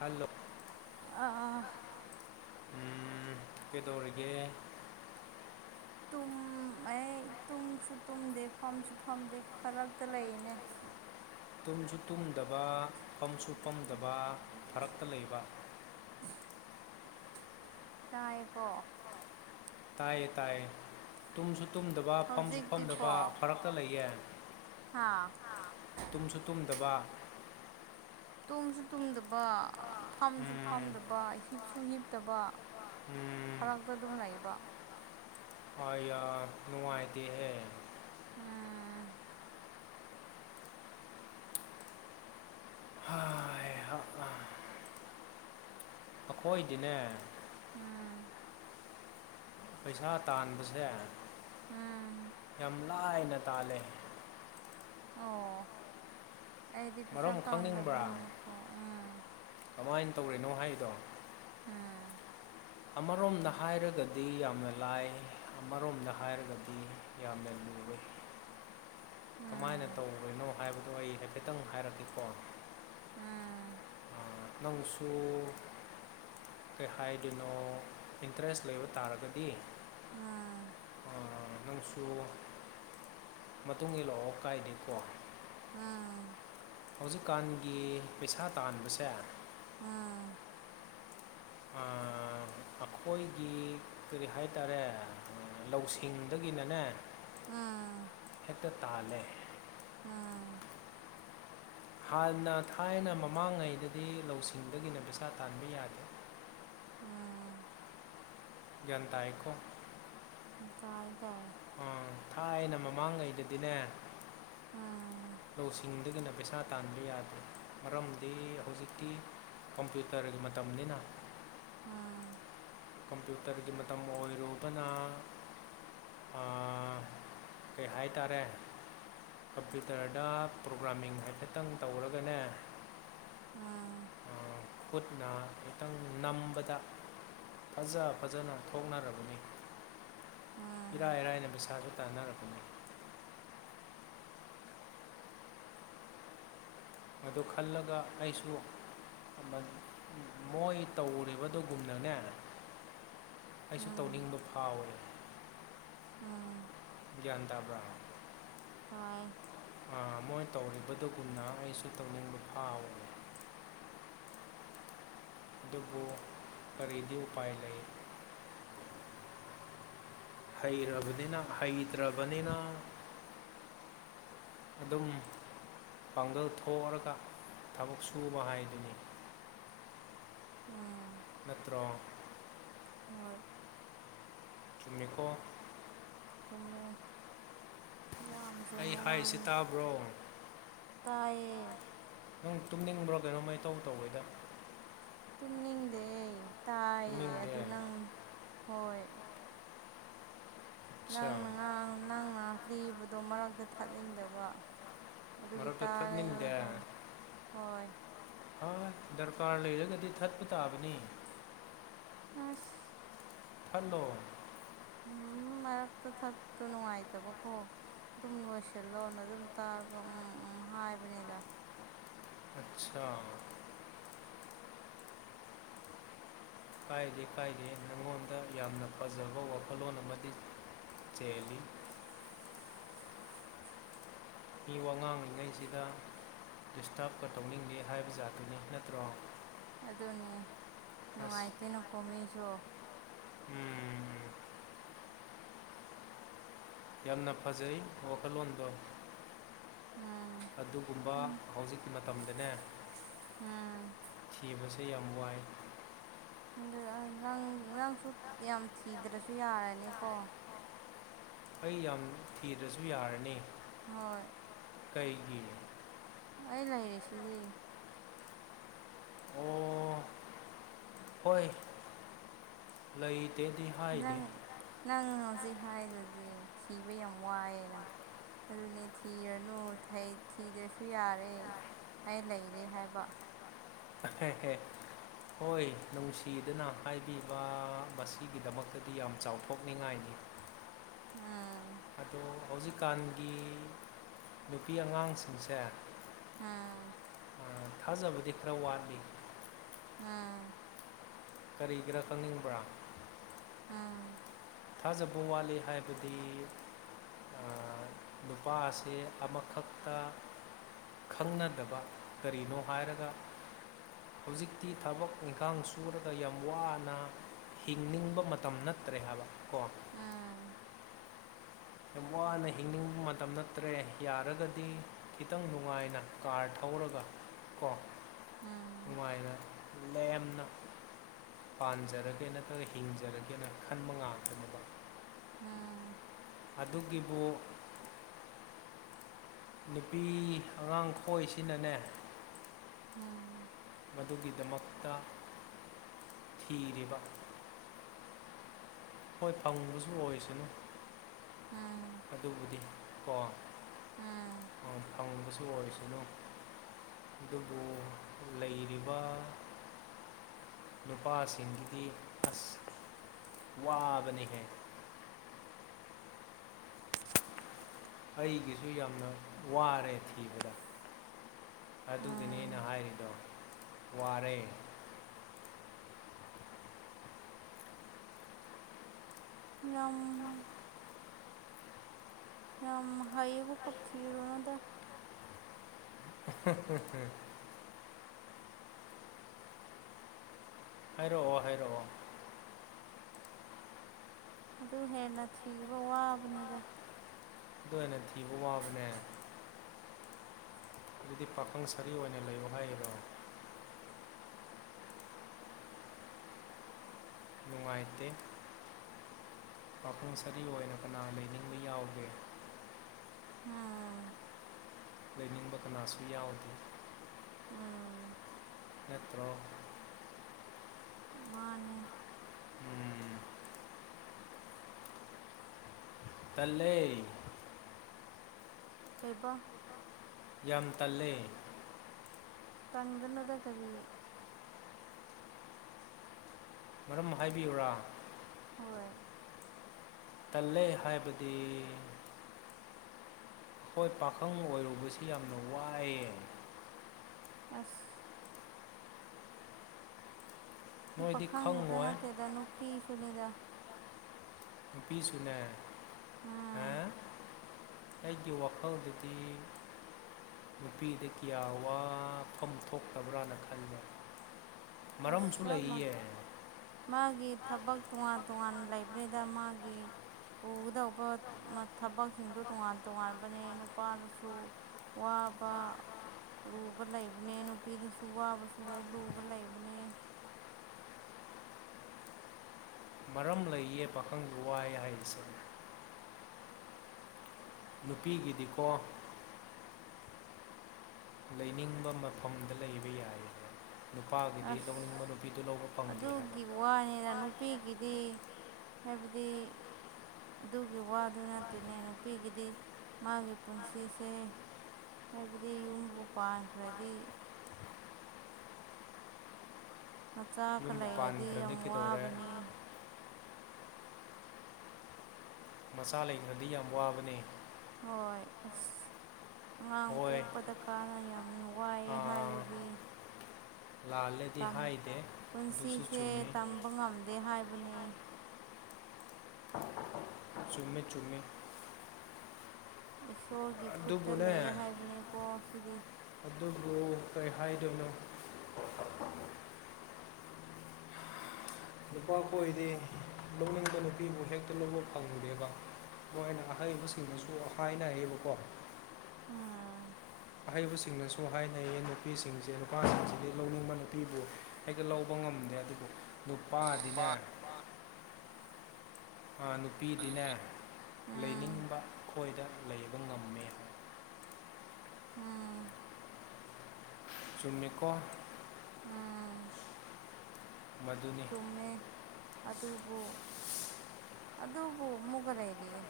hello ꯑꯥ ꯎꯝ ꯀꯩꯗꯧꯔꯤꯒꯦ ꯇꯨꯝꯃꯦ ꯇꯨꯝꯁꯨ ꯇꯨꯝꯗꯦ ꯐꯝꯁꯨ ꯐꯝꯗꯦ ꯐꯔꯛꯇ ꯂꯩꯔꯤꯅꯦ ꯇꯨꯝꯁꯨ ꯇꯨꯝꯗꯕ ꯐꯝꯁꯨ ꯐꯝꯗꯕ ꯐꯔꯛꯇ ꯂꯩꯕ ꯇꯥꯏꯌꯦꯀꯣ ꯇꯥꯏꯌꯦ ꯇꯥꯏꯌꯦ ꯇꯨꯝꯁꯨ ꯇꯨꯝꯗꯕ ꯐꯝꯁꯨ ꯍꯧꯖꯤꯛꯇꯤꯀꯣ ꯐꯝꯗꯕ ꯐꯔꯛꯇ ꯂꯩꯌꯦ ꯍꯥꯥ ꯍꯥ ꯇꯨꯝꯁꯨ ꯇꯨꯝꯗꯕ ꯇꯨꯝꯁꯨ ꯇꯨꯝꯗꯕ ꯐꯝꯁꯨ ꯎꯝ ꯐꯝꯗꯕ ꯍꯤꯞꯁꯨ ꯍꯤꯞꯇꯕ ꯎꯝ ꯐꯔꯛꯇ ꯑꯗꯨꯝ ꯂꯩꯕ ꯑꯌꯥ ꯅꯨꯡꯉꯥꯏꯇꯦꯍꯦ ꯎꯝ ꯍꯥꯏꯍꯥ ꯑꯩꯈꯣꯏꯗꯤꯅꯦ ꯎꯝ ꯄꯩꯁꯥ ꯇꯥꯟꯕꯁꯦ ꯎꯝ ꯌꯥꯝ ꯂꯥꯏꯅ ꯇꯥꯜꯂꯦ ꯑꯣ ꯑꯩꯗꯤ ꯄꯩꯁꯥ ꯃꯔꯝ ꯈꯪꯅꯤꯡꯕ꯭ꯔꯥ ꯇꯥꯟꯗꯕꯅꯤꯅꯀꯣ ꯎꯝ ꯀꯃꯥꯏꯅ ꯇꯧꯔꯤꯅꯣ ꯍꯥꯏꯗꯣ ꯎꯝ ꯑꯃꯔꯣꯝꯗ ꯍꯥꯏꯔꯒꯗꯤ ꯌꯥꯝꯅ ꯂꯥꯏ ꯑꯃꯔꯣꯝꯗ ꯍꯥꯏꯔꯒꯗꯤ ꯌꯥꯝꯅ ꯂꯨꯔꯦ ꯀꯃꯥꯏꯅ ꯇꯧꯈ꯭ꯔꯤꯅꯣ ꯍꯥꯏꯕꯗꯨ ꯑꯩ ꯍꯥꯏꯐꯦꯠꯇꯪ ꯍꯥꯏꯔꯛꯀꯦꯀꯣ ꯎꯝ ꯅꯪꯁꯨ ꯀꯩ ꯍꯥꯏꯗꯣꯏꯅꯣ ꯏꯟꯇꯔꯦꯁ ꯂꯩꯕ ꯇꯥꯔꯒꯗꯤ ꯑꯥ ꯑꯥ ꯅꯪꯁꯨ ꯃꯇꯨꯡ ꯏꯜꯂꯛꯑꯣ ꯀꯥꯏꯗꯦꯀꯣ ꯑꯥ ꯍꯧꯖꯤꯛꯀꯥꯟꯒꯤ ꯄꯩꯁꯥ ꯇꯥꯟꯕꯁꯦ ꯑꯥ ꯑꯥ ꯑꯩꯈꯣꯏꯒꯤ ꯀꯔꯤ ꯍꯥꯏꯇꯥꯔꯦ ꯂꯧꯁꯤꯡꯗꯒꯤꯅꯅꯦ ꯑꯥ ꯇꯥꯜꯂꯦ ꯑꯥ ꯍꯥꯟꯅ ꯊꯥꯏꯅ ꯃꯃꯥꯡꯉꯩꯗꯗꯤ ꯂꯧꯁꯤꯡꯗꯒꯤꯅ ꯄꯩꯁꯥ ꯇꯥꯟꯕ ꯌꯥꯗꯦ ꯎꯝ ꯒ꯭ꯌꯥꯟ ꯇꯥꯏꯀꯣ ꯇꯥꯏ ꯇꯥꯏ ꯑ ꯊꯥꯏꯅ ꯃꯃꯥꯡꯉꯩꯗꯗꯤꯅꯦ ꯎꯝ ꯂꯧꯁꯤꯡꯗꯒꯤꯅ ꯄꯩꯁꯥ ꯇꯥꯟꯕ ꯌꯥꯗꯦ ꯃꯔꯝꯗꯤ ꯍꯧꯖꯤꯛꯇꯤ ꯀꯝꯄ꯭ꯌꯨꯇꯔꯒꯤ ꯃꯇꯝꯅꯤꯅ ꯎꯝ ꯀꯝꯄ꯭ꯌꯨꯇꯔꯒꯤ ꯃꯇꯝ ꯑꯣꯏꯔꯨꯕꯅ ꯑꯥ ꯀꯩ ꯍꯥꯏꯇꯥꯔꯦ ꯀꯝꯄ꯭ꯌꯨꯇꯔꯗ ꯄ꯭ꯔꯣꯒ꯭ꯔꯥꯃꯤꯡ ꯍꯥꯏꯐꯦꯠꯇꯪ ꯇꯧꯔꯒꯅꯦ ꯑꯥ ꯑꯥ, ꯈꯨꯠꯅ ꯈꯤꯇꯪ ꯅꯝꯕꯗ ꯐꯖ ꯐꯖꯅ ꯊꯣꯛꯅꯔꯕꯅꯤ ꯎꯝ ꯏꯔꯥꯏ ꯔꯥꯏꯅ ꯄꯩꯁꯥꯁꯨ ꯇꯥꯟꯅꯔꯕꯅꯤ ꯃꯗꯨ ꯈꯜꯂꯒ ꯑꯩꯁꯨ ꯃꯣꯏ ꯇꯧꯔꯤꯕꯗꯨꯒꯨꯝꯅꯅꯦ ꯑꯩꯁꯨ ꯎꯝ ꯇꯧꯅꯤꯡꯕ ꯐꯥꯎꯋꯦ ꯎꯝ ꯒ꯭ꯌꯥꯟ ꯇꯥꯕ꯭ꯔꯥ ꯇꯥꯏ ꯃꯣꯏ ꯇꯧꯔꯤꯕꯗꯨ ꯑꯗꯨꯒꯨꯝꯅ ꯑꯩꯁꯨ ꯇꯧꯅꯤꯡꯕ ꯐꯥꯎꯋꯦ ꯑꯗꯨꯕꯨ ꯀꯔꯤꯗꯤ ꯎꯄꯥꯏ ꯂꯩ ꯍꯩꯔꯕꯅꯤꯅ ꯍꯩꯇ꯭ꯔꯕꯅꯤꯅ ꯑꯗꯨꯝ ꯄꯥꯡꯒꯜ ꯊꯣꯛꯔꯒ ꯊꯕꯛ ꯁꯨꯕ ꯍꯥꯏꯗꯨꯅꯤ ꯑꯥ ꯅꯠꯇ꯭ꯔꯣ ꯍꯣꯏ ꯆꯨꯝꯃꯤꯀꯣ ꯆꯨꯝꯃꯦ ꯌꯥꯝ ꯆꯨꯝꯕ ꯑꯩ ꯍꯥꯏꯔꯤꯁꯤ ꯇꯥꯕ꯭ꯔꯣ ꯇꯥꯌꯦ ꯅꯪ ꯇꯨꯝꯅꯤꯡꯕ꯭ꯔꯣ ꯀꯩꯅꯣꯃꯥ ꯏꯇꯧ ꯇꯧꯋꯦꯗ ꯇꯨꯝꯅꯤꯡꯗꯦ ꯇꯥꯏꯌꯦ ꯇꯨꯝꯅꯤꯡꯗꯦ ꯑꯗꯨ ꯅꯪ ꯍꯣꯏ ꯑꯠꯁꯥ ꯅꯪꯅ ꯉꯥꯡ ꯅꯪꯅ ꯂꯤꯕꯗꯣ ꯃꯔꯛꯇ ꯊꯠꯅꯤꯡꯗꯕ ꯑꯗꯨꯒꯤ ꯃꯔꯛꯇ ꯇꯥꯔꯦ ꯊꯠꯅꯤꯡꯗꯦ ꯍꯥꯏ ꯍꯣꯏ ꯑꯥ ꯗꯔꯀꯥꯔ ꯂꯩꯔꯒꯗꯤ ꯊꯠꯄ ꯇꯥꯕꯅꯤ ꯑꯁ ꯊꯠꯂꯣ ꯎꯝ ꯃꯔꯛꯇ ꯊꯠꯇꯣ ꯅꯨꯡꯉꯥꯏꯇꯕꯀꯣ ꯑꯗꯨꯝ ꯂꯣꯏꯁꯤꯜꯂꯣꯅ ꯑꯗꯨꯝ ꯇꯥꯔꯒ ꯎꯝ ꯎꯝ ꯍꯥꯏꯕꯅꯤꯗ ꯑꯠꯆꯥꯥ ꯀꯥꯏꯗꯦ ꯀꯥꯏꯗꯦ ꯅꯉꯣꯟꯗ ꯌꯥꯝꯅ ꯐꯖꯕ ꯋꯥꯈꯜꯂꯣꯟ ꯑꯃꯥꯗꯤ ꯆꯦꯜꯂꯤ ꯃꯤ ꯋꯥ ꯉꯥꯡꯂꯤꯉꯩꯁꯤꯗ ꯗꯤꯁꯇꯔꯕꯀꯥ ꯇꯧꯅꯤꯡꯗꯦ ꯍꯥꯏꯕ ꯖꯥꯠꯇꯨꯅꯤ ꯅꯠꯇ꯭ꯔꯣ ꯑꯗꯨꯅꯤ ꯑꯁ ꯅꯨꯡꯉꯥꯏꯇꯦꯅ ꯀꯣ ꯃꯤꯁꯨ ꯎꯝ ꯌꯥꯝꯅ ꯐꯖꯩ ꯋꯥꯈꯜꯂꯣꯟꯗꯣ ꯎꯝ ꯑꯗꯨꯒꯨꯝꯕ ꯍꯧꯖꯤꯛꯀꯤ ꯃꯇꯝꯗꯅꯦ ꯎꯝ ꯊꯤꯕꯁꯦ ꯌꯥꯝ ꯋꯥꯏ [unintelligible] ꯅꯪ ꯅꯪꯁꯨ ꯌꯥꯝ ꯊꯤꯗ꯭ꯔꯁꯨ ꯌꯥꯔꯅꯤꯀꯣ ꯇꯥꯔꯦꯀꯣ ꯑꯩ ꯌꯥꯝ ꯊꯤꯗ꯭ꯔꯁꯨ ꯌꯥꯔꯅꯤ ꯍꯣꯏ ꯀꯩꯒꯤ ꯑꯩ ꯂꯩꯔꯤꯁꯤꯗꯤ ꯑꯣ ꯍꯣꯏ ꯂꯩꯇꯦꯗꯤ ꯍꯥꯏꯗꯦ ꯅꯪ ꯅꯪ ꯍꯧꯖꯤꯛ ꯍꯥꯏꯗꯨꯗꯤ ꯊꯤꯕ ꯌꯥꯝ ꯋꯥꯏꯑꯦꯅ ꯑꯗꯨꯅꯦ ꯊꯤꯔꯅꯨ ꯊꯩ ꯊꯤꯗ꯭ꯔꯁꯨ ꯌꯥꯔꯦ ꯑꯩ ꯂꯩꯔꯦ ꯍꯥꯏꯕ ꯑꯍꯦꯍꯦ ꯍꯣꯏ ꯅꯨꯡꯁꯤꯗꯅ ꯍꯥꯏꯕꯤꯕ ꯃꯁꯤꯒꯤꯗꯃꯛꯇꯗꯤ ꯌꯥꯝ ꯆꯥꯎꯊꯣꯛꯅꯤꯡꯉꯥꯏꯅꯤ ꯎꯝ ꯑꯗꯣ ꯍꯧꯖꯤꯛꯀꯥꯟꯒꯤ ꯅꯨꯄꯤ ꯑꯉꯥꯡꯁꯤꯡꯁꯦ ꯎꯝ ꯑ‌ ꯊꯥꯖꯕꯗꯤ ꯈꯔ ꯋꯥꯠꯂꯤ ꯎꯝ ꯀꯔꯤꯒꯤꯔꯥ ꯈꯪꯅꯤꯡꯕ꯭ꯔꯥ ꯎꯝ ꯊꯥꯖꯕ ꯋꯥꯠꯂꯤ ꯍꯥꯏꯕꯗꯤ ꯑꯥ ꯅꯨꯄꯥ ꯑꯁꯦ ꯑꯃꯈꯛꯇ ꯈꯪꯅꯗꯕ ꯀꯔꯤꯅꯣ ꯍꯥꯏꯔꯒ ꯍꯧꯖꯤꯛꯇꯤ ꯊꯕꯛ ꯏꯪꯈꯥꯡ ꯁꯨꯔꯒ ꯌꯥꯝ ꯋꯥꯅ ꯍꯤꯡꯅꯤꯡꯕ ꯃꯇꯝ ꯅꯠꯇ꯭ꯔꯦ ꯍꯥꯏꯕ ꯀꯣ ꯌꯥꯝ ꯋꯥꯅ ꯍꯤꯡꯅꯤꯡꯕ ꯃꯇꯝ ꯅꯠꯇ꯭ꯔꯦ ꯌꯥꯔꯒꯗꯤ ꯈꯤꯇꯪ ꯅꯨꯡꯉꯥꯏꯅ ꯀꯥꯔ ꯊꯧꯔꯒ ꯀꯣ ꯎꯝ ꯅꯨꯡꯉꯥꯏꯅ ꯂꯦꯝꯅ ꯄꯥꯟꯖꯔꯒꯦ ꯅꯠꯇ꯭ꯔꯒ ꯍꯤꯡꯖꯔꯒꯦꯅ ꯈꯟꯕ ꯉꯥꯛꯇꯅꯦꯕ ꯎꯝ ꯑꯗꯨꯒꯤꯕꯨ ꯅꯨꯄꯤ ꯑꯉꯥꯡ ꯈꯣꯏꯁꯤꯅꯅꯦ ꯎꯝ ꯃꯗꯨꯒꯤꯗꯃꯛꯇ ꯊꯤꯔꯤꯕ ꯍꯣꯏ ꯐꯪꯕꯁꯨ ꯑꯣꯏꯁꯅꯨ ꯎꯝ ꯑꯗꯨꯕꯨꯗꯤ ꯀꯣ ꯎꯝ ꯎꯝ ꯑ ꯐꯪꯕꯁꯨ ꯑꯣꯏꯁꯅꯨ ꯑꯗꯨꯕꯨ ꯂꯩꯔꯤꯕ ꯅꯨꯄꯥꯁꯤꯡꯒꯤꯗꯤ ꯑꯁ ꯋꯥꯕꯅꯤꯍꯦ ꯑꯩꯒꯤꯁꯨ ꯌꯥꯝꯅ ꯋꯥꯔꯦ ꯊꯤꯕꯗ ꯑꯗꯨꯒꯤꯅꯦ ꯎꯝ ꯑꯩꯅ ꯍꯥꯏꯔꯤꯗꯣ ꯋꯥꯔꯦ ꯉꯝ ꯌꯥꯝ ꯍꯩꯕꯒꯥ ꯊꯤꯔꯨꯅꯨꯗ [unintelligible] ꯍꯥꯏꯔꯛꯑꯣ ꯍꯥꯏꯔꯛꯑꯣ ꯑꯗꯨ ꯍꯦꯟꯅ ꯊꯤꯕ ꯋꯥꯕꯅꯤꯗ ꯑꯗꯨ ꯑꯣꯏꯅ ꯊꯤꯕ ꯋꯥꯕꯅꯦ ꯑꯗꯨꯗꯤ ꯄꯥꯈꯪ ꯁꯔꯤ ꯑꯣꯏꯅ ꯂꯩꯌꯣ ꯍꯥꯏꯔꯤꯔꯣ ꯅꯨꯡꯉꯥꯏꯇꯦ ꯄꯥꯥꯈꯪ ꯁꯥꯔꯤ ꯑꯣꯏꯅ ꯀꯅꯥ ꯂꯩꯅꯤꯡꯕ ꯌꯥꯎꯒꯦ ꯎꯝ ꯂꯩꯅꯤꯡꯕ ꯀꯅꯥꯁꯨ ꯌꯥꯎꯗꯦ ꯎꯝ ꯅꯠꯇ꯭ꯔꯣ ꯃꯥꯟꯅꯦ ꯎꯝ ꯇꯜꯂꯦ ꯀꯩꯕꯣ ꯌꯥꯝ ꯇꯜꯂꯦ ꯇꯟꯒꯅꯣꯗ ꯀꯔꯤ ꯃꯔꯝ ꯍꯥꯏꯕꯤꯌꯨꯔꯥ ꯍꯣꯏ ꯇꯜꯂꯦ ꯍꯥꯏꯕꯗꯤ ꯍꯣꯏ ꯄꯥꯈꯪ ꯑꯣꯏꯔꯨꯕꯁꯤ ꯌꯥꯝꯅ ꯋꯥꯏꯌꯦ ꯑꯁ ꯅ ꯅꯣꯏꯗꯤ ꯄꯥꯈꯪ ꯈꯛꯇ ꯈꯪꯉꯣꯏ ꯅꯠꯇꯦꯗ ꯅꯨꯄꯤ ꯁꯨꯅꯤꯗ ꯅꯨꯄꯤꯁꯨꯅꯦ ꯍꯥ ꯎꯝ ꯑꯩꯒꯤ ꯋꯥꯈꯜꯗꯗꯤ ꯅꯨꯄꯤꯗꯤ ꯀꯌꯥ ꯋꯥꯐꯝ ꯊꯣꯛꯇꯕ꯭ꯔꯥꯅ ꯈꯟꯕ ꯑꯁ ꯆꯞꯃ ꯃꯥꯒꯤ ꯊꯕꯛ ꯇꯣꯉꯥꯟ ꯇꯣꯉꯥꯟꯅ ꯂꯩꯕꯅꯤꯗ ꯃꯥꯒꯤ ꯄꯨꯒꯗꯧꯕ ꯃ ꯊꯕꯛꯁꯤꯡꯗꯣ ꯇꯣꯉꯥꯟ ꯇꯣꯉꯥꯟꯕꯅꯦ ꯅꯨꯄꯥꯗꯨꯁꯨ ꯋꯥꯕ ꯂꯨꯕ ꯂꯩꯕꯅꯦ ꯅꯨꯄꯤꯗꯨꯁꯨ ꯋꯥꯕꯁꯨ ꯂꯩ ꯂꯨꯕ ꯂꯩꯕ ꯕꯅꯦ ꯃꯔꯝ ꯂꯩꯌꯦ ꯄꯥꯈꯪꯁꯨ ꯋꯥꯏ ꯍꯥꯏꯕꯁꯦ ꯅꯨꯄꯤꯒꯤꯗꯤꯀꯣ ꯂꯩꯅꯤꯡꯕ ꯃꯐꯝꯗ ꯂꯩꯕ ꯌꯥꯏ ꯅꯨꯄꯥꯒꯤꯗꯤ ꯑꯁ ꯂꯧꯅꯤꯡꯕ ꯅꯨꯄꯤꯗꯨ ꯂꯧꯕ ꯐꯪꯗꯦ ꯍꯥꯏ ꯋꯥꯏꯌꯦ ꯒꯤꯗꯤ ꯍꯥꯏꯕꯗꯤ ꯑꯗꯨꯒꯤ ꯋꯥꯗꯨ ꯅꯠꯇꯦꯅꯦ ꯅꯨꯄꯤꯒꯤꯗꯤ ꯃꯥꯒꯤ ꯄꯨꯟꯁꯤꯁꯦ ꯍꯥꯏꯕꯗꯤ ꯌꯨꯝꯕꯨ ꯄꯥꯟꯈ꯭ꯔꯗꯤ ꯃꯆꯥꯒ ꯌꯨꯝꯕꯨ ꯂꯩꯔꯗꯤ ꯄꯥꯟꯈ꯭ꯔꯗꯤ ꯌꯥꯝ ꯀꯩꯗꯧꯔꯦ ꯋꯥꯕꯅꯤ ꯃꯆꯥ ꯂꯩꯈ꯭ꯔꯗꯤ ꯌꯥꯝ ꯋꯥꯕꯅꯦ ꯍꯣꯏ ꯑꯁ ꯑꯉꯥꯡ ꯍꯣꯏ ꯄꯣꯛꯄꯗ ꯀꯥꯟꯅ ꯌꯥꯝꯅ ꯋꯥꯏꯌꯦ ꯑꯥ, ꯍꯥꯏꯗꯨꯗꯤ ꯂꯥꯜꯂꯦꯗꯤ ꯇꯝ ꯍꯥꯏꯗꯦ ꯑꯗꯨꯁꯨ ꯄꯨꯟꯁꯤꯁꯦ ꯆꯨꯝꯃꯤ ꯇꯝꯕ ꯉꯝꯗꯦ ꯍꯥꯏꯕꯅꯦ [inaudible] ꯆꯨꯝꯃꯦ ꯆꯨꯝꯃꯦ ꯏꯁꯣꯔꯒꯤ ꯈꯨꯠꯇ ꯑꯗꯨꯕꯨꯅꯦ ꯂꯩꯌꯦ ꯍꯥꯏꯕꯅꯦꯀꯣ ꯁꯤꯗꯤ ꯑꯗꯨꯕꯨ ꯀꯩ ꯍꯥꯏꯗꯣꯏꯅꯣ ꯅꯨꯄꯥ ꯀꯣꯏꯗꯤ ꯂꯧꯅꯤꯡꯕꯥ ꯅꯨꯄꯤꯕꯨ ꯍꯦꯛꯇ ꯂꯧꯕ ꯐꯪꯗꯦꯕ ꯃꯣꯏꯅ ꯑꯍꯩꯕꯁꯤꯡꯗꯨꯁꯨ ꯍꯥꯏꯅꯩꯌꯦꯕꯀꯣ ꯑꯥ ꯑꯍꯩꯕꯁꯤꯡꯅꯁꯨ ꯍꯥꯏꯅꯩꯌꯦ ꯅꯨꯄꯤꯁꯤꯡꯁꯦ ꯅꯨꯄꯥꯁꯤꯡꯁꯤꯗꯤ ꯂꯧꯅꯤꯡꯕ ꯅꯨꯄꯤꯕꯨ ꯍꯦꯛꯇ ꯂꯧꯕ ꯉꯝꯗ꯭ꯔꯦ ꯑꯗꯨꯕꯨ ꯅꯨꯄꯥ ꯅꯨꯄꯥꯗꯤꯅꯦ ꯑ ꯅꯨꯄꯤꯗꯤꯅꯦ ꯅꯨꯄꯤ ꯎꯝ ꯂꯩꯅꯤꯡꯕ ꯈꯣꯏꯗ ꯂꯩꯕ ꯉꯝꯃꯦ ꯑ ꯆꯨꯝꯃꯤꯀꯣ ꯎꯝ ꯃꯗꯨ ꯆꯨꯝꯃꯦ ꯑꯗꯨꯕꯨ ꯑꯗꯨꯕꯨ ꯃꯨꯒ ꯂꯩꯔꯤꯌꯦ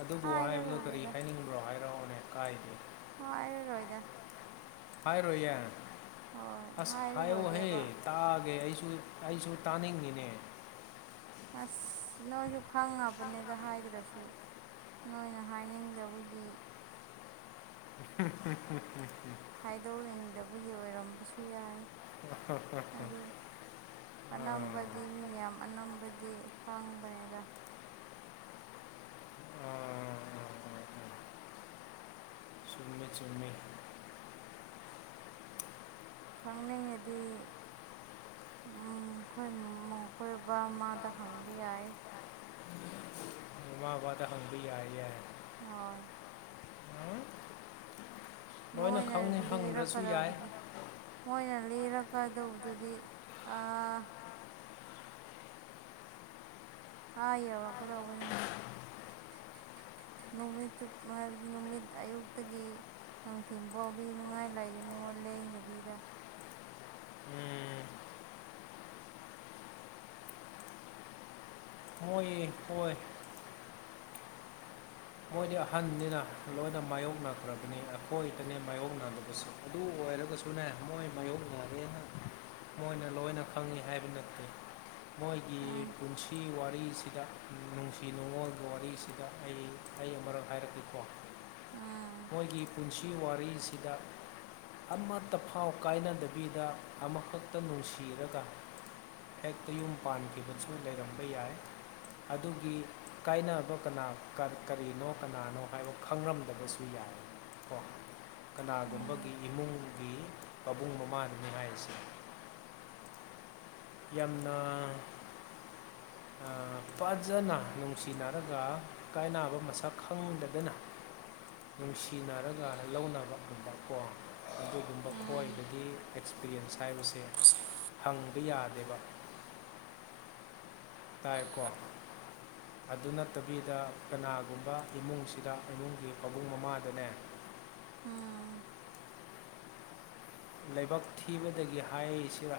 ꯑꯗꯨꯕꯨ ꯍꯥꯏꯕꯗꯨ ꯀꯔꯤ ꯍꯥꯏꯔꯔꯣꯏꯒꯦꯗ ꯍꯥꯏꯅꯤꯡꯕ꯭ꯔꯣ ꯍꯥꯏꯔꯛꯑꯣꯅꯦ ꯀꯥꯏꯗꯦ ꯍꯥꯏꯔ ꯔꯣꯏꯗ ꯍꯥꯏꯔꯣꯏꯌꯦ ꯍꯣꯏ ꯑꯁ ꯍꯥꯏ ꯑꯣ ꯍꯦ ꯍꯥꯏꯔꯔꯣꯏꯒꯦꯕ ꯇꯥꯒꯦ ꯑꯩꯁꯨ ꯑꯩꯁꯨ ꯇꯥꯅꯤꯡꯉꯤꯅꯦ ꯑꯁ ꯅꯣꯏꯁꯨ ꯈꯪꯉꯕꯅꯦꯗ ꯍꯥꯏꯗ꯭ꯔꯁꯨ ꯅꯣꯏꯅ ꯍꯥꯏꯅꯤꯡꯗꯕꯒꯤ [unintelligible] ꯍꯥꯏꯗꯣꯛꯔꯤꯡꯗꯕꯒꯤ ꯑꯣꯏꯔꯝꯕꯁꯨ ꯌꯥꯏ ꯑꯗꯨ ꯑꯥ ꯑꯅꯝꯕ ꯗꯤ ꯃꯤ ꯃꯌꯥꯝ ꯑꯅꯝꯕꯗꯤ ꯈꯪꯕꯅꯦꯗ ꯑꯥ ꯑꯥ ꯆꯨꯝꯃꯦ ꯆꯨꯝꯃꯦ ꯈꯪꯅꯤꯡꯉꯗꯤ ꯎꯝ ꯈꯣꯏ ꯃꯧ ꯈꯣꯏ ꯕꯥ ꯃꯥꯗ ꯍꯪꯕ ꯌꯥꯏ [inaudible] ꯏꯃꯥ ꯕꯥꯗ ꯍꯪꯕ ꯌꯥꯏꯌꯦ ꯍꯣꯏ ꯂꯣꯏꯅ ꯃꯣꯏꯅ ꯈꯪꯉꯤ ꯍꯪꯗ꯭ꯔꯁꯨ ꯌꯥꯏ ꯂꯤꯔꯛꯀꯗꯧꯕꯗꯤ ꯃꯣꯏꯅ ꯂꯤꯔꯛꯀꯗꯧꯕꯗꯨꯗꯤ ꯑꯥꯥꯥꯥꯥ ꯑꯥ ꯌꯧꯔꯛꯀꯗꯧꯕꯅꯤ [unintelligible] ꯅꯨꯃꯤꯠ ꯆꯨꯞ ꯍꯥꯏꯕꯗꯤ ꯅꯨꯃꯤꯠ ꯑꯌꯨꯛꯇꯒꯤ ꯅꯨꯡꯊꯤꯟꯕꯧ ꯂꯤꯅꯤꯉꯥꯏ ꯂꯩꯒꯅꯤꯉꯣ ꯂꯦꯡꯗꯕꯤꯗ ꯎꯝ, ꯃꯣꯏꯌꯦ ꯈꯣꯏ ꯃꯣꯏꯗꯤ ꯑꯍꯟꯅꯤꯅ ꯂꯣꯏꯅ ꯃꯥꯌꯣꯛꯅꯈ꯭ꯔꯕꯅꯤ ꯑꯩꯈꯣꯏꯗꯅꯦ ꯃꯥꯥꯏꯌꯣꯛꯅꯕꯗꯁꯨ ꯑꯗꯨ ꯑꯣꯏꯔꯒꯁꯨꯅꯦ ꯃꯣꯏ ꯃꯥꯏꯌꯣꯛꯅꯔꯦꯅ ꯃꯣꯏꯅ ꯂꯣꯏꯅ ꯈꯪꯉꯤ ꯍꯥꯏꯕ ꯅꯠꯇꯦ ꯃꯣꯏꯒꯤ ꯎꯝ ꯄꯨꯟꯁꯤ ꯋꯥꯔꯤꯁꯤꯗ ꯅꯨꯡꯁꯤ ꯅꯨꯡꯉꯣꯟꯒꯤ ꯋꯥꯔꯤꯁꯤꯗ ꯑꯩ ꯑꯩ ꯑꯃꯔꯛ ꯍꯥꯏꯔꯛꯀꯦꯀꯣ ꯎꯝ ꯃꯣꯏꯒꯤ ꯄꯨꯟꯁꯤ ꯋꯥꯔꯤꯁꯤꯗ ꯑꯃꯠꯇ ꯐꯥꯎ ꯀꯥꯏꯅꯗꯕꯤꯗ ꯑꯃꯥꯈꯛꯇ ꯅꯨꯡꯁꯤꯔꯒ ꯍꯦꯛꯇ ꯌꯨꯝ ꯄꯥꯟꯈꯤꯕꯁꯨ ꯂꯩꯔꯝꯕ ꯌꯥꯏ ꯑꯗꯨꯒꯤ ꯀꯥꯏꯅꯕ ꯀꯅꯥ ꯀꯠ ꯀꯔꯤꯅꯣ ꯀꯅꯥꯅꯣ ꯍꯥꯏꯕ ꯈꯪꯔꯝꯗꯕꯁꯨ ꯌꯥꯏ ꯀꯣ ꯎꯝ ꯀꯅꯥꯒꯨꯝꯕꯒꯤ ꯏꯃꯨꯡꯒꯤ ꯄꯥꯕꯨꯡ ꯃꯃꯥꯅꯅꯤ ꯍꯥꯏꯔꯤꯁꯦ ꯌꯥꯝꯅ ꯑꯥ ꯄꯥꯖꯅ ꯅꯨꯡꯁꯤꯅꯔꯒ ꯀꯥꯏꯅꯕ ꯃꯁꯛ ꯈꯪꯗꯗꯅ ꯅꯨꯡꯁꯤꯅꯔꯒ ꯂꯧꯅꯕ ꯎꯕꯀꯣ ꯑꯗꯨꯒꯨꯝꯕ ꯎꯝ ꯈꯣꯏꯗꯒꯤ ꯑꯦꯛꯁꯄꯤꯔꯤꯌꯦꯟꯁ ꯍꯥꯏꯕꯁꯦ ꯍꯪꯕ ꯌꯥ ꯗꯦꯕ ꯇꯥꯏꯀꯣ ꯑꯗꯨ ꯅꯠꯇꯕꯤꯗ ꯀꯅꯥꯒꯨꯝꯕ ꯏꯃꯨꯡꯁꯤꯗ ꯏꯃꯨꯡꯒꯤ ꯃꯕꯨꯡ ꯃꯃꯥꯗꯅꯦ ꯎꯝ ꯂꯩꯕꯛ ꯊꯤꯕꯗꯒꯤ ꯍꯥꯏꯁꯤꯔ